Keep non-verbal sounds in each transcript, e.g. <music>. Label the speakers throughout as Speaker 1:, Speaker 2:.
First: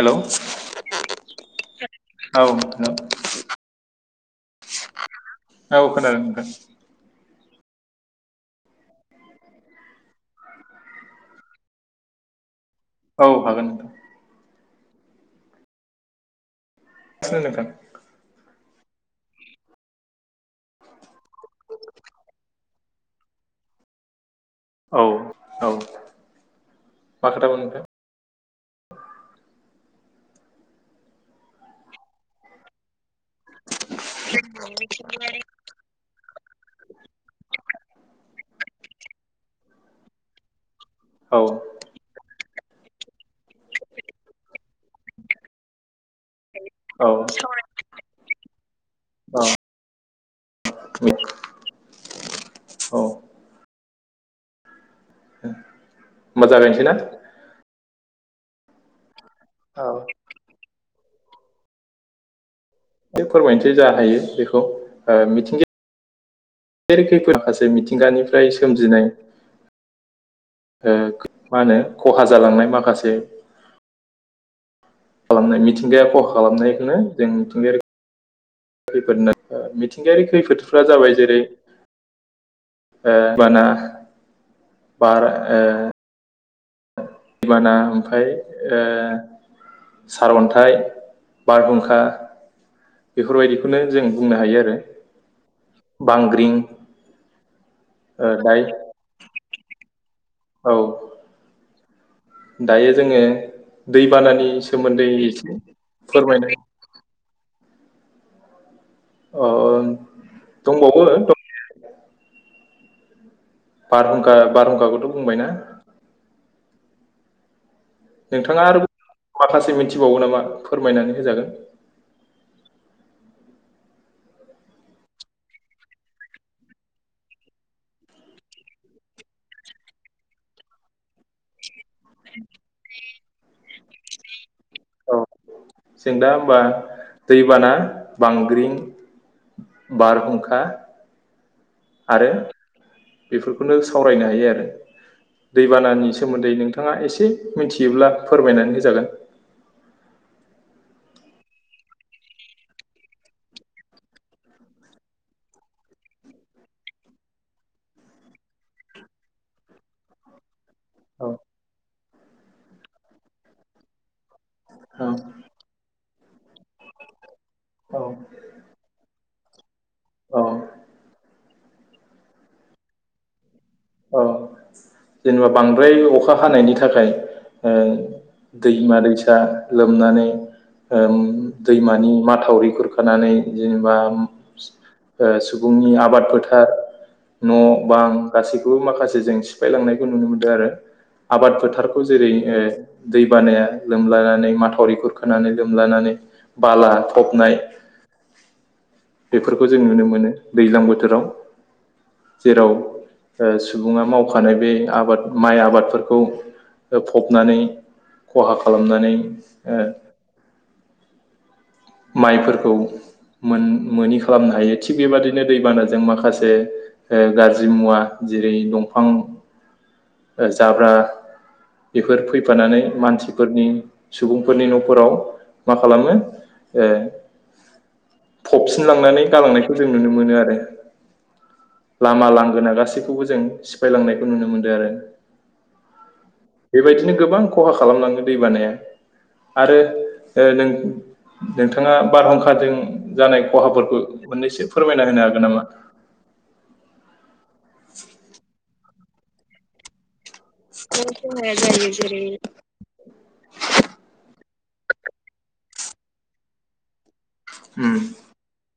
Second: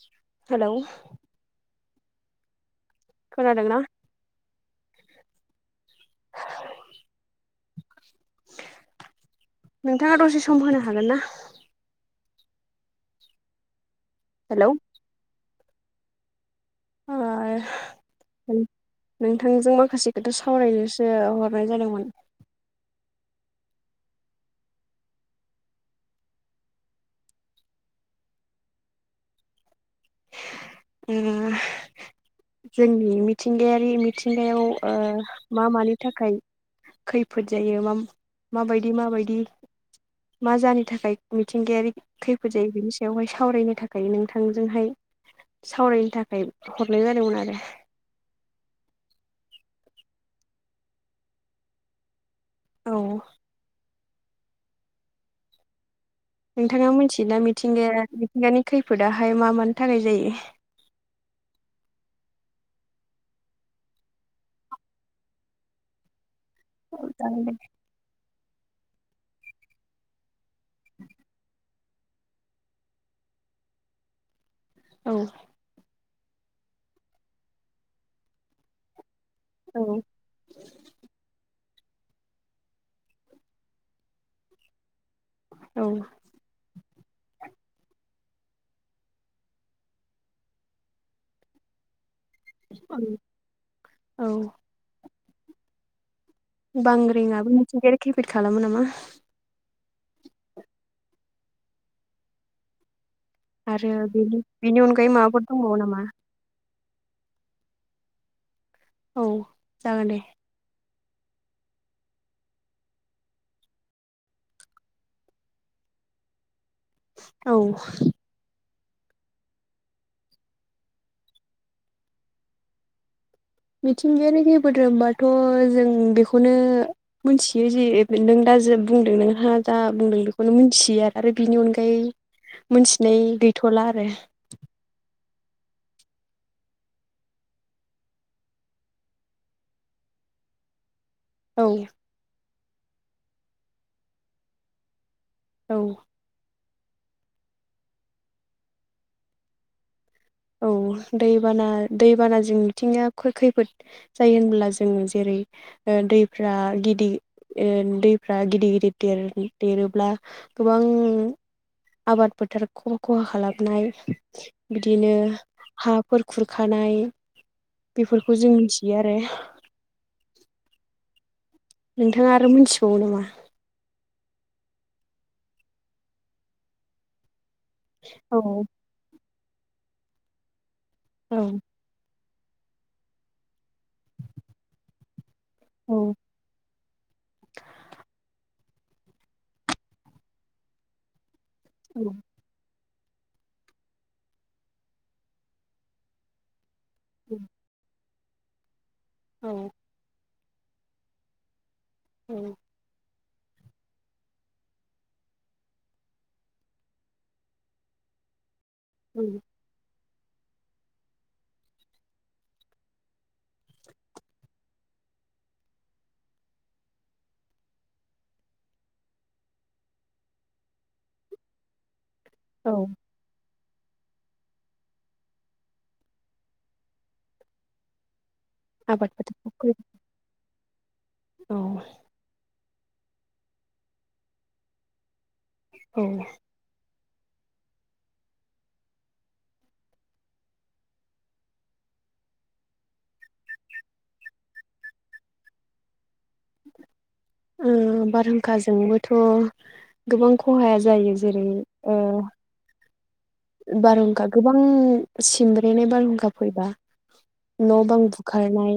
Speaker 1: हेल'
Speaker 2: hello
Speaker 1: <unintelligible> औ
Speaker 2: खोनादोंना?
Speaker 1: औ खोनादों नोंथां
Speaker 2: नोंथाङा दसे सम होनो हागोन ना
Speaker 1: औ हागोन नोंथां
Speaker 2: हेलौ ओ
Speaker 1: <unintelligible>
Speaker 2: नोंथांजों माखासे खोथा सावरायनोसो हरनाय जादोंमोन
Speaker 1: औ औ मा खोथा बुं नोंथां
Speaker 2: ओ जोंनि मिथिंगायारि मिथिंगायाव मा मानि थाखाय खैफोद जायो मा माबायदि माबायदि मा जानो थाखाय
Speaker 1: औ
Speaker 2: मिथिंगायारि खैफोद जायो बेनि सायावहाय सावरायनो थाखाय नोंथांजोंहाय
Speaker 1: <inaudible>
Speaker 2: सावरायनो थाखाय हरनाय
Speaker 1: औ
Speaker 2: जादोंमोन आरो
Speaker 1: औ <unintelligible>
Speaker 2: औ
Speaker 1: ए
Speaker 2: नोंथाङा मिथियोना मिथिंगाया मिथिंगानि खैफोदाहाय मा मानि
Speaker 1: औ
Speaker 2: थाखाय
Speaker 1: एसे
Speaker 2: जायो
Speaker 1: दे फोरमायनोसै जा हायो बेखौ मिथिंगाया बेे
Speaker 2: औ
Speaker 1: खैफोद
Speaker 2: जागोन दे
Speaker 1: खासै मिथिंगानिफ्राय सोमजिनाय ओ खो मा होनो खहा जालांनाय माखासे
Speaker 2: औ
Speaker 1: खालामनाय मिथिंगाया खहा खालामनायखौनो जों मिथिंगायारि खैफोद होनना
Speaker 2: औ
Speaker 1: मिथिंगायारि खैफोदफ्रा जाबाय जेरै ओ बाना बार ओ
Speaker 2: औ
Speaker 1: दैबाना ओमफ्राय ओ सारअन्थाइ बारहुंखा
Speaker 2: औ
Speaker 1: बेफोरबायदिखौनो जों
Speaker 2: औ
Speaker 1: बुंनो हायो आरो बांग्रिं
Speaker 2: बांग्रिंङाबो मिथिंगायारि
Speaker 1: ओ
Speaker 2: खैफोद खालामो नामा
Speaker 1: दायो औ दायो जोङो
Speaker 2: आरो बेनि
Speaker 1: दैबानानि
Speaker 2: बेनि
Speaker 1: सोमोन्दै
Speaker 2: अनगायै माबाफोर
Speaker 1: एसे
Speaker 2: दंबावो नामा
Speaker 1: फोरमायनाय
Speaker 2: औ जागोन दे
Speaker 1: बो बारहुंखा बारहुंखाखौथ' बुंबाय ना
Speaker 2: औ
Speaker 1: नोंथाङा आरो माखासे मिथिबावगौ नामा फोरमायनानै होजागोन
Speaker 2: मिथिंगायारि खैफोद होनबाथ' जों बेखौनो मिथियो जे नों दा जि बुंदों नोंहा जा बुंदों बेखौनो मिथियो आरो बिनि अनगा होय मिथिनाय गैथ'ला आरो
Speaker 1: औ जों दा होनबा दैबाना बांग्रिं बारहुंखा
Speaker 2: औ
Speaker 1: आरो बेफोरखौनो सावरायनो हायो आरो
Speaker 2: औ
Speaker 1: दैबानानि सोमोन्दै नोंथा नोंथाङा एसे मिथियोब्ला फोरमायनानै होजागोन
Speaker 2: औ दैबाना दैबानाजों मिथिंगायारि खैफोद जायो होनब्ला जोङो जेरै ओ दैफ्रा गिदि ओ दैफ्रा गिदिर गिदिर देर-देरोब्ला गोबां
Speaker 1: औ
Speaker 2: आबाद फोथार ख-खहा खालामनाय बिदिनो हाफोर खुरखानाय
Speaker 1: औ
Speaker 2: बेफोरखौ जों मिथियो आरो
Speaker 1: औ
Speaker 2: नोंथाङा आरो मोनथिबावो नामा
Speaker 1: औ जेनेबा बांद्राय अखा हानायनि थाखाय ओ
Speaker 2: औ
Speaker 1: दैमा दैसा लोमनानै ओम
Speaker 2: औ
Speaker 1: दैमानि माथा माथावरि खुरखानानै जेनेबा ओ सुबुंनि
Speaker 2: औ
Speaker 1: आबाद फोथार न' बां गासैखौबो माखासे जों सि फायलांनायखौ नुनो मोनदों आरो आबाद फोथारखौ
Speaker 2: औ
Speaker 1: जेरै ओ दै बानाया लोमलानानै माथावरि खुर खोनानै लोमलानानै बाला फबनाय
Speaker 2: औ
Speaker 1: बेफोरखौ जों नुनो मोनो दैज्लां बोथोराव जेराव ओ सुबुंआ माव मावखानाय बे आबाद माइ आबादफोरखौ फबनानै खहा खा खालामनानै
Speaker 2: औ
Speaker 1: ओ माइफोरखौ मोन-मोनि खालामनो हायो थिग बेबादिनो दैबानाजों माखासे ओ गाज्रि मुवा जेरै दंफां जाब्रा बेफोर
Speaker 2: औ
Speaker 1: फैफानानै मानसिफोरनि सुबुंफोरनि न'फोराव मा खालामो ओ
Speaker 2: आबाद
Speaker 1: फबसिनलांनानै
Speaker 2: फोथारखौ
Speaker 1: गालांनायखौ जों नुनो मोनो आरो
Speaker 2: औ
Speaker 1: लामा लांगोना गासैखौबो जों सिफायलांनायखौ नुनो मोनदों आरो
Speaker 2: औ
Speaker 1: बेबायदिनो गोबां खहा खालाम लांदों दै बानाया आरो ओ नों नोंथाङा बारहुंखाजों जानाय खहाफोरखौ मोननैसो फोरमायना होनो हागोन नामा?
Speaker 2: उम बारहुंखाजोंबोथ' गोबां खहाया जायो। जेरै
Speaker 1: जायो जेरै
Speaker 2: बारहुंखा गोबां सिमब्रेनाय बारहुंखा फैबा न' बां
Speaker 1: उम
Speaker 2: बुखारनाय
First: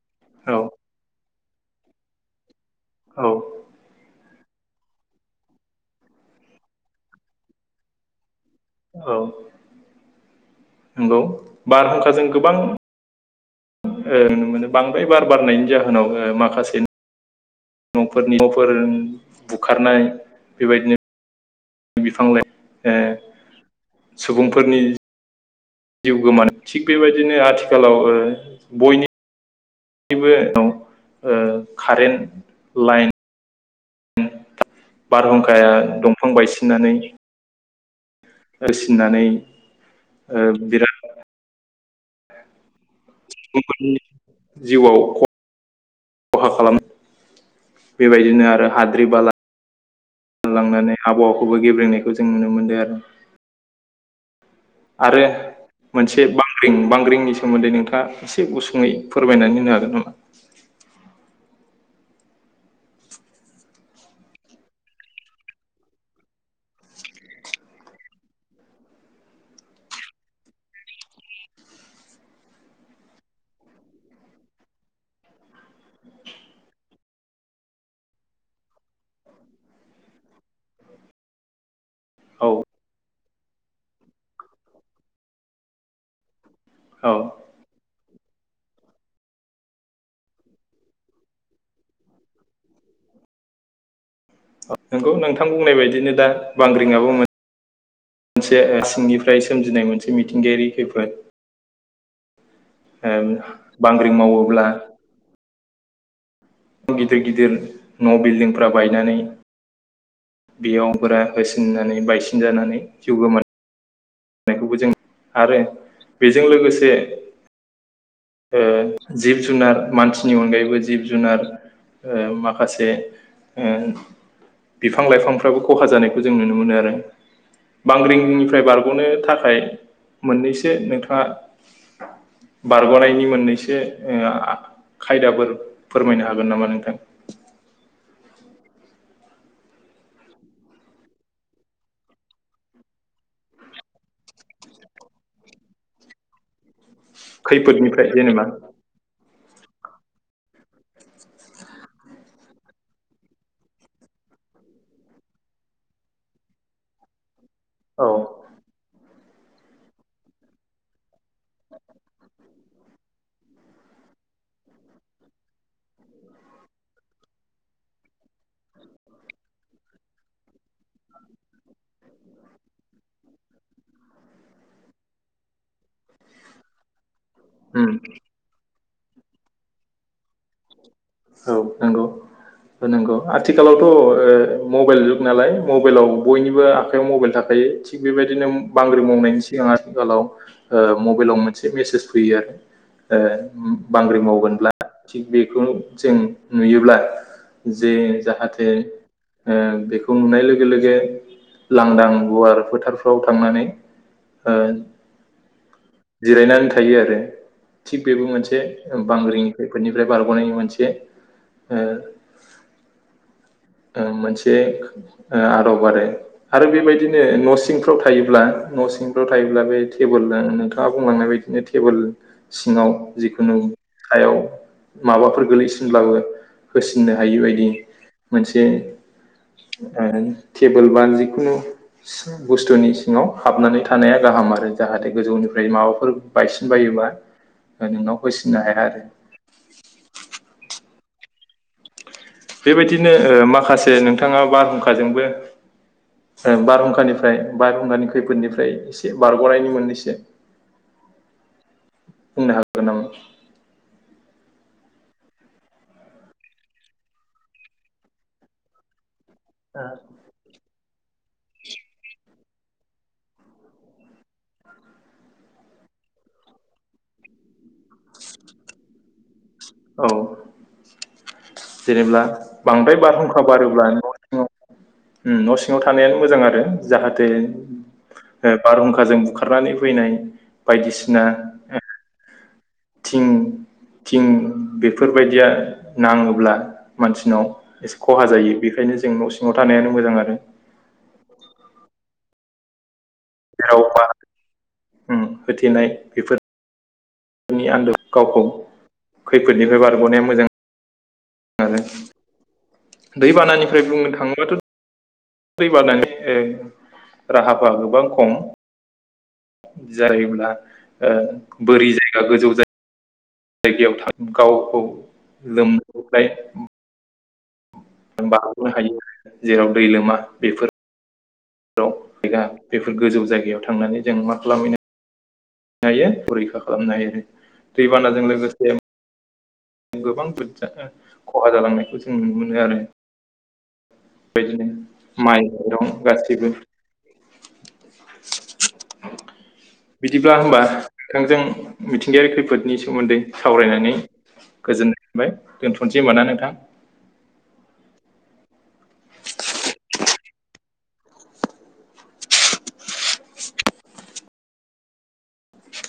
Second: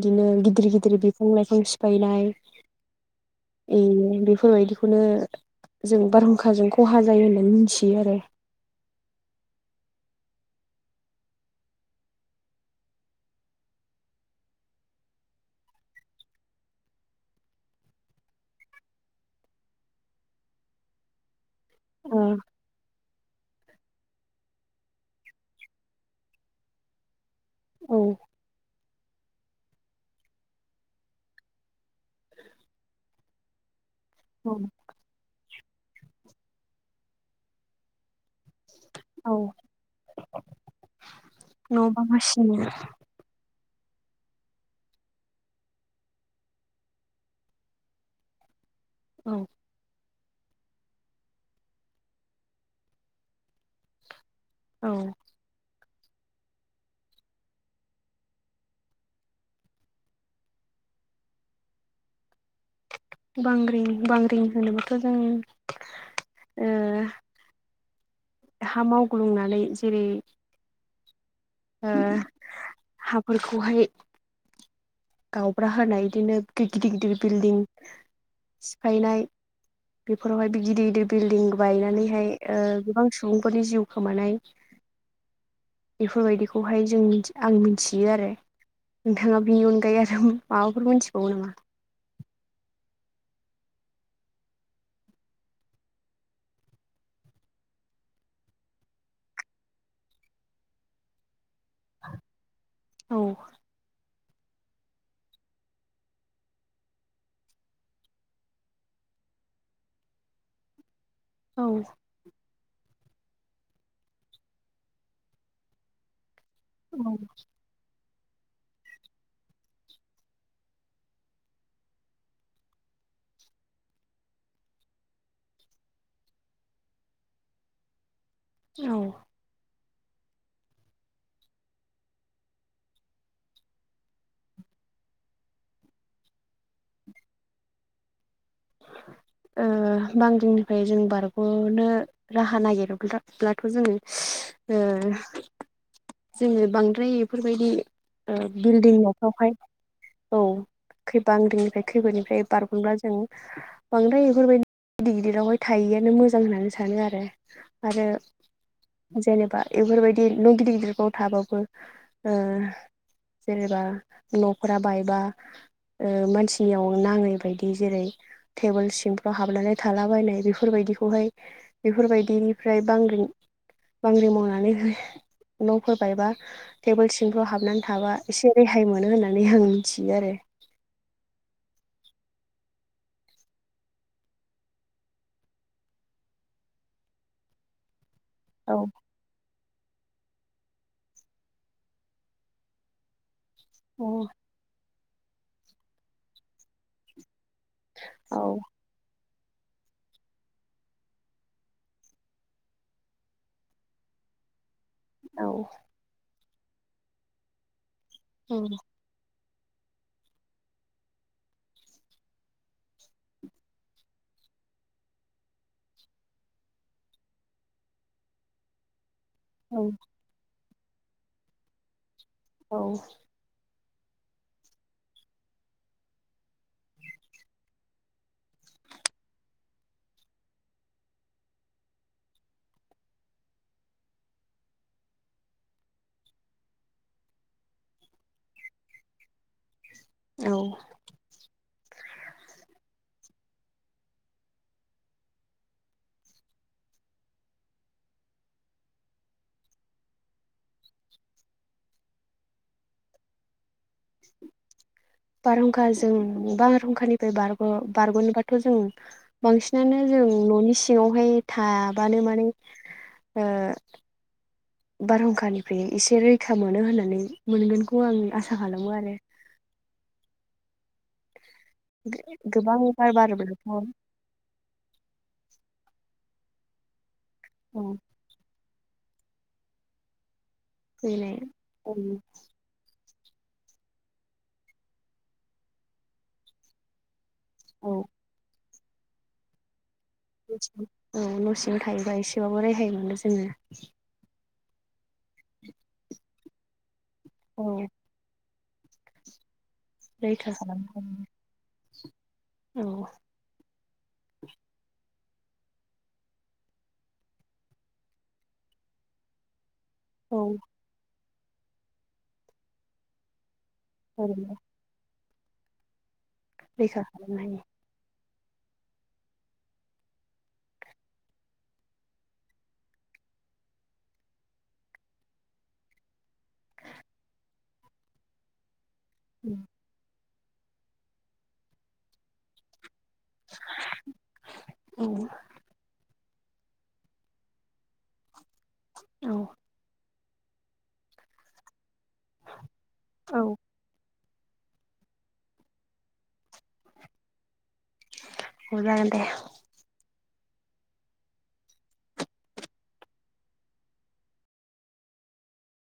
Speaker 2: बिदिनो
Speaker 1: औ
Speaker 2: गिदिर गिदिर बि फां लाइफां सिफायनाय
Speaker 1: औ
Speaker 2: एयो बि बुङो इदिखौनो जों बारहुंखाजों खहा जायो होननानै मिथियो आरो।
Speaker 1: औ नंगौ बारहुंखाजों गोबां ओ नुनो मोनो बांद्राय बार बारनायनि जाहोनाव ओ माखासे न'फोरनि न'फोर बुखारनाय बेबायदिनो बिफां लाइफां ए सुबुंफोरनि जिउ गोमानो थिग बेबायदिनो आथिखालाव
Speaker 2: औ
Speaker 1: ओ बयनि बो नाव ओ कारेन्ट लाइन
Speaker 2: औ
Speaker 1: बारहुंखाया दंफां बायसिननानै होसिननानै
Speaker 2: औ
Speaker 1: ओ बिराद
Speaker 2: न' बां होसिनो।
Speaker 1: सुबुंफोरनि जिउआव ख खहा खालामनाय बेबायदिनो आरो हाद्रि
Speaker 2: औ
Speaker 1: बाला लांनानै आबहावाखौबो गेब्रेनायखौ जों नुनो मोनदो आरो।
Speaker 2: औ
Speaker 1: आरो मोनसे बांग्रिं बांग्रिंनि सोमोनदै नोंथाङा एसे गुसुङै फोरमायनानै होनो हागोन नामा?
Speaker 2: <inaudible> बांग्रिं बांग्रिं होनोबाथ' जों ओ हा मावग्लुंनानै जेरै हाफोरखौहाय गावब्रा होनाय बिदिनो गिदिर गिदिर बिल्डिं सिफायनाय बेफोरावहाय बे गिदिर गिदिर बिल्डिं बायनानै बबेहाय
Speaker 1: औ
Speaker 2: ओ गोबां सुबुंफोरनि जिउ खोमानाय बेफोरबायदि बे खौहाय जों
Speaker 1: औ
Speaker 2: आं मिथि बियो आरो नोंथाङा बेनि अनगायै आरो माबाफोर मोनथिबावो नामा?
Speaker 1: <inaudible> औ नंगौ नोंथां बुंनाय बायदिनो दा बांग्रिंआबो मोन मोनसे सिंनिफ्राय सोमजिनाय मोनसे मिथिंगायारि खैफोद।
Speaker 2: <inaudible>
Speaker 1: ओं बांग्रिं मावोब्ला गिदिर गिदिर न' बिल्दिंफ्रा बायनानै बेयाव
Speaker 2: औ
Speaker 1: होसिननानै बायसिन जानानै जिउ गोमा नायखौबो जों नुनो आरो बेजों लोगोसे
Speaker 2: औ
Speaker 1: ओ जिब जुनार मानसिनि अनगायैबो जिब जुनार ओ माखासे ओ बिफां लाइफांफ्राबो खहा जानायखौ जों नुनो मोनो आरो बांग्रिं निफ्राय बारग'नो
Speaker 2: औ
Speaker 1: थाखाय मोननैसो नोंथाङा बारग'नाय मोननैसो ओ आ खायदाफोर फोरमायनो हागोन नामा नोंथां?
Speaker 2: <inaudible> ओ बांग्रिंनिफ्राय जों बारग'नो राहा नागिरब्लाथ' जोङो ओ जोङो बांद्राय बेफोरबायदि
Speaker 1: खैफोदनिफ्राय
Speaker 2: ओ
Speaker 1: जेनेबा
Speaker 2: बिल्डिंआव बेवहाय औ खै बांग्रिंनिफ्राय खैफोदनिफ्राय बारगनोब्ला जों बांद्राय बेफोरबायदि गिदिर गिदिरावहाय थायैआनो मोजां होननानै सानो आरो। आरो
Speaker 1: औ
Speaker 2: जेनेबा बेफोरबायदि न' गिदिर गिदिरफ्राव थाबाबो ओ जेनेबा न'फोरा बायबा ओ मानसिनियाव नाङै बायदि जेरै टेबोल सिंफ्राव हाबनानै थालाबायनाय बेफोरबायदिखौहाय बेफोरबायदिनिफ्राय बांग्रि बांग्रि मावनानै न'फोर बायबा टेबोल सिंफ्राव हाबनानै
Speaker 1: उम
Speaker 2: थाबा एसे रे हाय मोनो होननानै आं मिथियो आरो।
Speaker 1: औ नंगौ। नोंगौ आथिखालावथ' ओ मबाइल जुग नालाय मबाइलाव बयनिबो आखाइयाव मबाइल थाखायो थिग बेबायदिनो
Speaker 2: औ
Speaker 1: बांग्रि मावनायनि सिगां आरो आथिखालाव ओ मबाइलाव मोनसे मेसेज फैयो आरो ओ बांग्रिं
Speaker 2: औ
Speaker 1: मावगोनब्ला थिग बेखौ जों नुयोब्ला जे जाहाथे ओ बेखौ नुनाय लोगो लोगो लांदां गुवार फोथारफ्राव थांनानै ओ
Speaker 2: औ
Speaker 1: जिरायनानै थायो आरो। थिग बेबो मोनसे बांग्रिं खैफोदनिफ्राय बारग'नायनि मोनसे से ओ ओ मोनसे आदब आरो। आरो बेबायदिनो न' सिंफ्राव थायोब्ला न' सिं फ्राव थायोब्ला बे
Speaker 2: औ
Speaker 1: टेबोल नोंथाङा बुंलांनाय बिदिनो टेबोल
Speaker 2: औ
Speaker 1: सिङाव जिखुनु हायाव माबाफोर गोलैसिनब्लाबो होसिननो हायि बायदि मोनसे ओ टेबोल बा जिखुनु बुस्थुनि सिङाव हाबनानै थानाया गा गाहाम आरो जाहाथे गोजौनिफ्राय माबाफोर बायसिन बायोबा नोंनाव होसिननो हाया आरो।
Speaker 2: औ
Speaker 1: बेबायदिनो ओ माखासे नोंथाङा बारहुंखाजोंबो बारहुंखानिफ्राय बारहुंखानि खैफोदनिफ्राय एसे बारग'नायनि मोननैसो
Speaker 2: <inaudible>
Speaker 1: बुंनो हागोन नामा?
Speaker 2: बारहुंखाजों बारहुंखानिफ्राय बारग'-बारग'नोबाथ' जों बांसिनानो जों न'नि सिङावहाय थाबानो माने ओ बारहुंखानिफ्राय एसे रैखा मोनो होननानै मोनगोनखौ आं आसा खालामो आरो।
Speaker 1: औ जेनेब्ला
Speaker 2: गोबां
Speaker 1: बांद्राय
Speaker 2: बार
Speaker 1: बारहुंखा
Speaker 2: बारोब्लाथ'
Speaker 1: बारोब्ला न' सिङाव उम न' सिं ङाव थानायानो मोजां आरो जाहाथे
Speaker 2: औ
Speaker 1: बारहुंखाजों बुखारनानै फैनाय बायदिसिना
Speaker 2: फैनाय औ
Speaker 1: थिं थिं बेफोरबायदिया नाङोब्ला मानसि नाव एसे
Speaker 2: औ
Speaker 1: खहा जायो, बेखायनो जों न' सिङाव थानायानो मोजां आरो
Speaker 2: औ न' सिङाव थायोबा एसेबाबो रेहाय मोनो जोङो।
Speaker 1: ओ होथेनाय बेफोर नि
Speaker 2: जोङो
Speaker 1: आन्दो गावखौ खैफोदनिफ्राय बारग'नाया
Speaker 2: रैखा
Speaker 1: मोजां।
Speaker 2: खालामनो
Speaker 1: आरो
Speaker 2: हायो।
Speaker 1: दैबानानिफ्राय बुंनो थाङोबाथ' दैबानानि ओ राहाफ्रा गोबां खम
Speaker 2: औ
Speaker 1: जायोब्ला ओ बोरि जायगा गोजौ जाय गायाव थां गावखौ लोम
Speaker 2: रैखा खालामनो हायो।
Speaker 1: बारग'नो हायो जेराव दै लोमा बेफोर जायगा बेफोर गोजौ जायगायाव थांनानै जों मा खालामहैनो हायो फरिखा खालामनो हायो दैबानाजों लोगोसे गोबांजा खहा जालांनायखौ जों नुनो मोनो आरो। बेबायदिनो
Speaker 2: औ
Speaker 1: माइरं गासैबो बि <inaudible>
Speaker 2: औ।
Speaker 1: बिदिब्ला होमबा नोंथांजों मिथिंगायारि खैफोदनि सोमोन्दै
Speaker 2: औ
Speaker 1: सावरायनानै गोजोननाय मोनबाय। दोनथ'सै होनबा ना नोंथां?
Speaker 2: औ जागोन दे।